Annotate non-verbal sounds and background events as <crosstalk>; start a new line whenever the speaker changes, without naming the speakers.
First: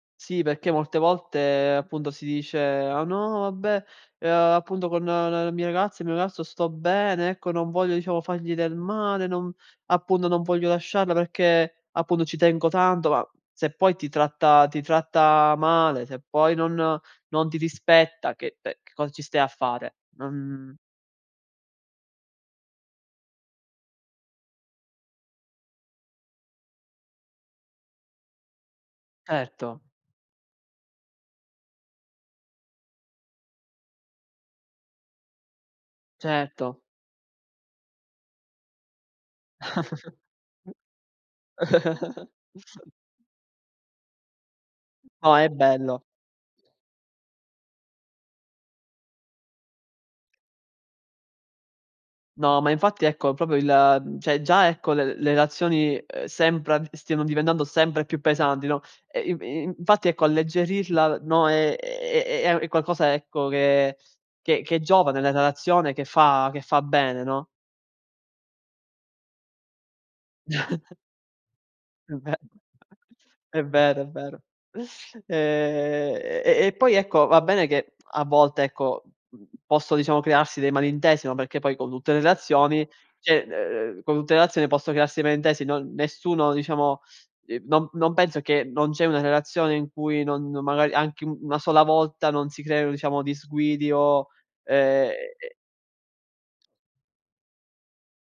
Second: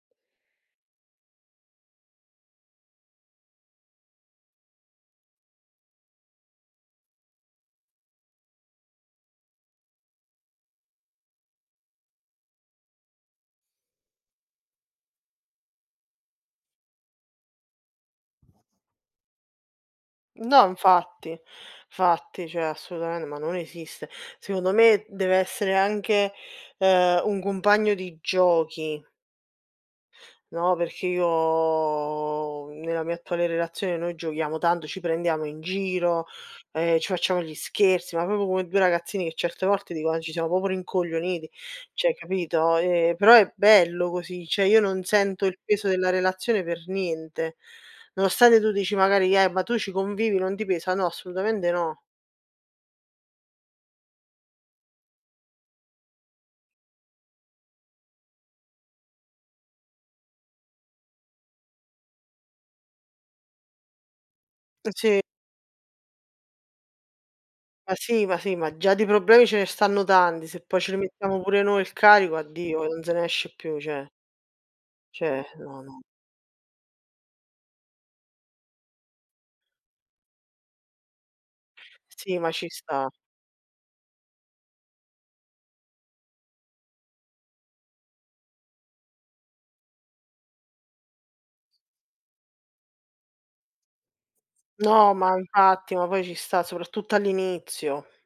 Sì, perché molte volte appunto si dice: "Ah no, vabbè, ehm, appunto con la mia ragazza, il mio ragazzo sto bene, ecco non voglio diciamo fargli del male, non appunto non voglio lasciarla perché appunto ci tengo tanto". Ma se poi ti tratta ti tratta male, se poi non non ti rispetta che ehm, che cosa ci stai a fare?
No,
Non
infatti. Fatti, cioè assolutamen ma non esiste. Secondo me deve essere anche, ehm, un compagno di giochi.
Certo.
No, perché io uhm, nella mia attuale relazione noi giochiamo tanto, ci prendiamo in giro,
Certo.
ehm, ci facciamo gli scherzi, ma proprio come 2 ragazzini che certe volte dico:
<chuckles>
"Eh, ci siamo proprio rincoglioniti", cioè
<chuckles>
capito. Ehm, però è bello così, cioè io non
Oh,
sento
è
il peso
bello.
della relazione per niente. Nonostante tu dici magari: "Eh, ma tu ci convivi, non ti pesa?" No, assolutamente no.
No, ma infatti ecco proprio il mhmm, cioè già ecco le le relazioni, uhm, sembra stiano diventando sempre più pesanti, no. Ehm, i in infatti ecco alleggerirla, no, ehm, è è è è a è qualcosa ecco che che che è
Uh,
giovane
sì.
nella relazione che fa che fa bene, no?
Ma sì, ma sì, ma già di problemi ce ne stanno tanti, se poi ce
<chuckles>
li mettiamo pure noi il
È vero.
carico
<chuckles>
addio e non se ne esce
È
più,
vero, è
cioè.
vero.
Cioè, no, no.
Ehm, e e poi ecco, va bene che, a volte ecco, mhmm, posso diciamo crearsi dei malintesi, no, perché poi con tutte le
Sì, ma ci
relazioni
sta.
cioè, uhm, uhm, con tutte relazioni posso crearsi malintesi, no nessuno diciamo, ehm, no non penso che non c'è una relazione in cui non-non magari anche u una sola volta non si creino diciamo disguidi o, ehm,
No, ma
e
infatti, ma poi ci sta, soprattutto all'inizio.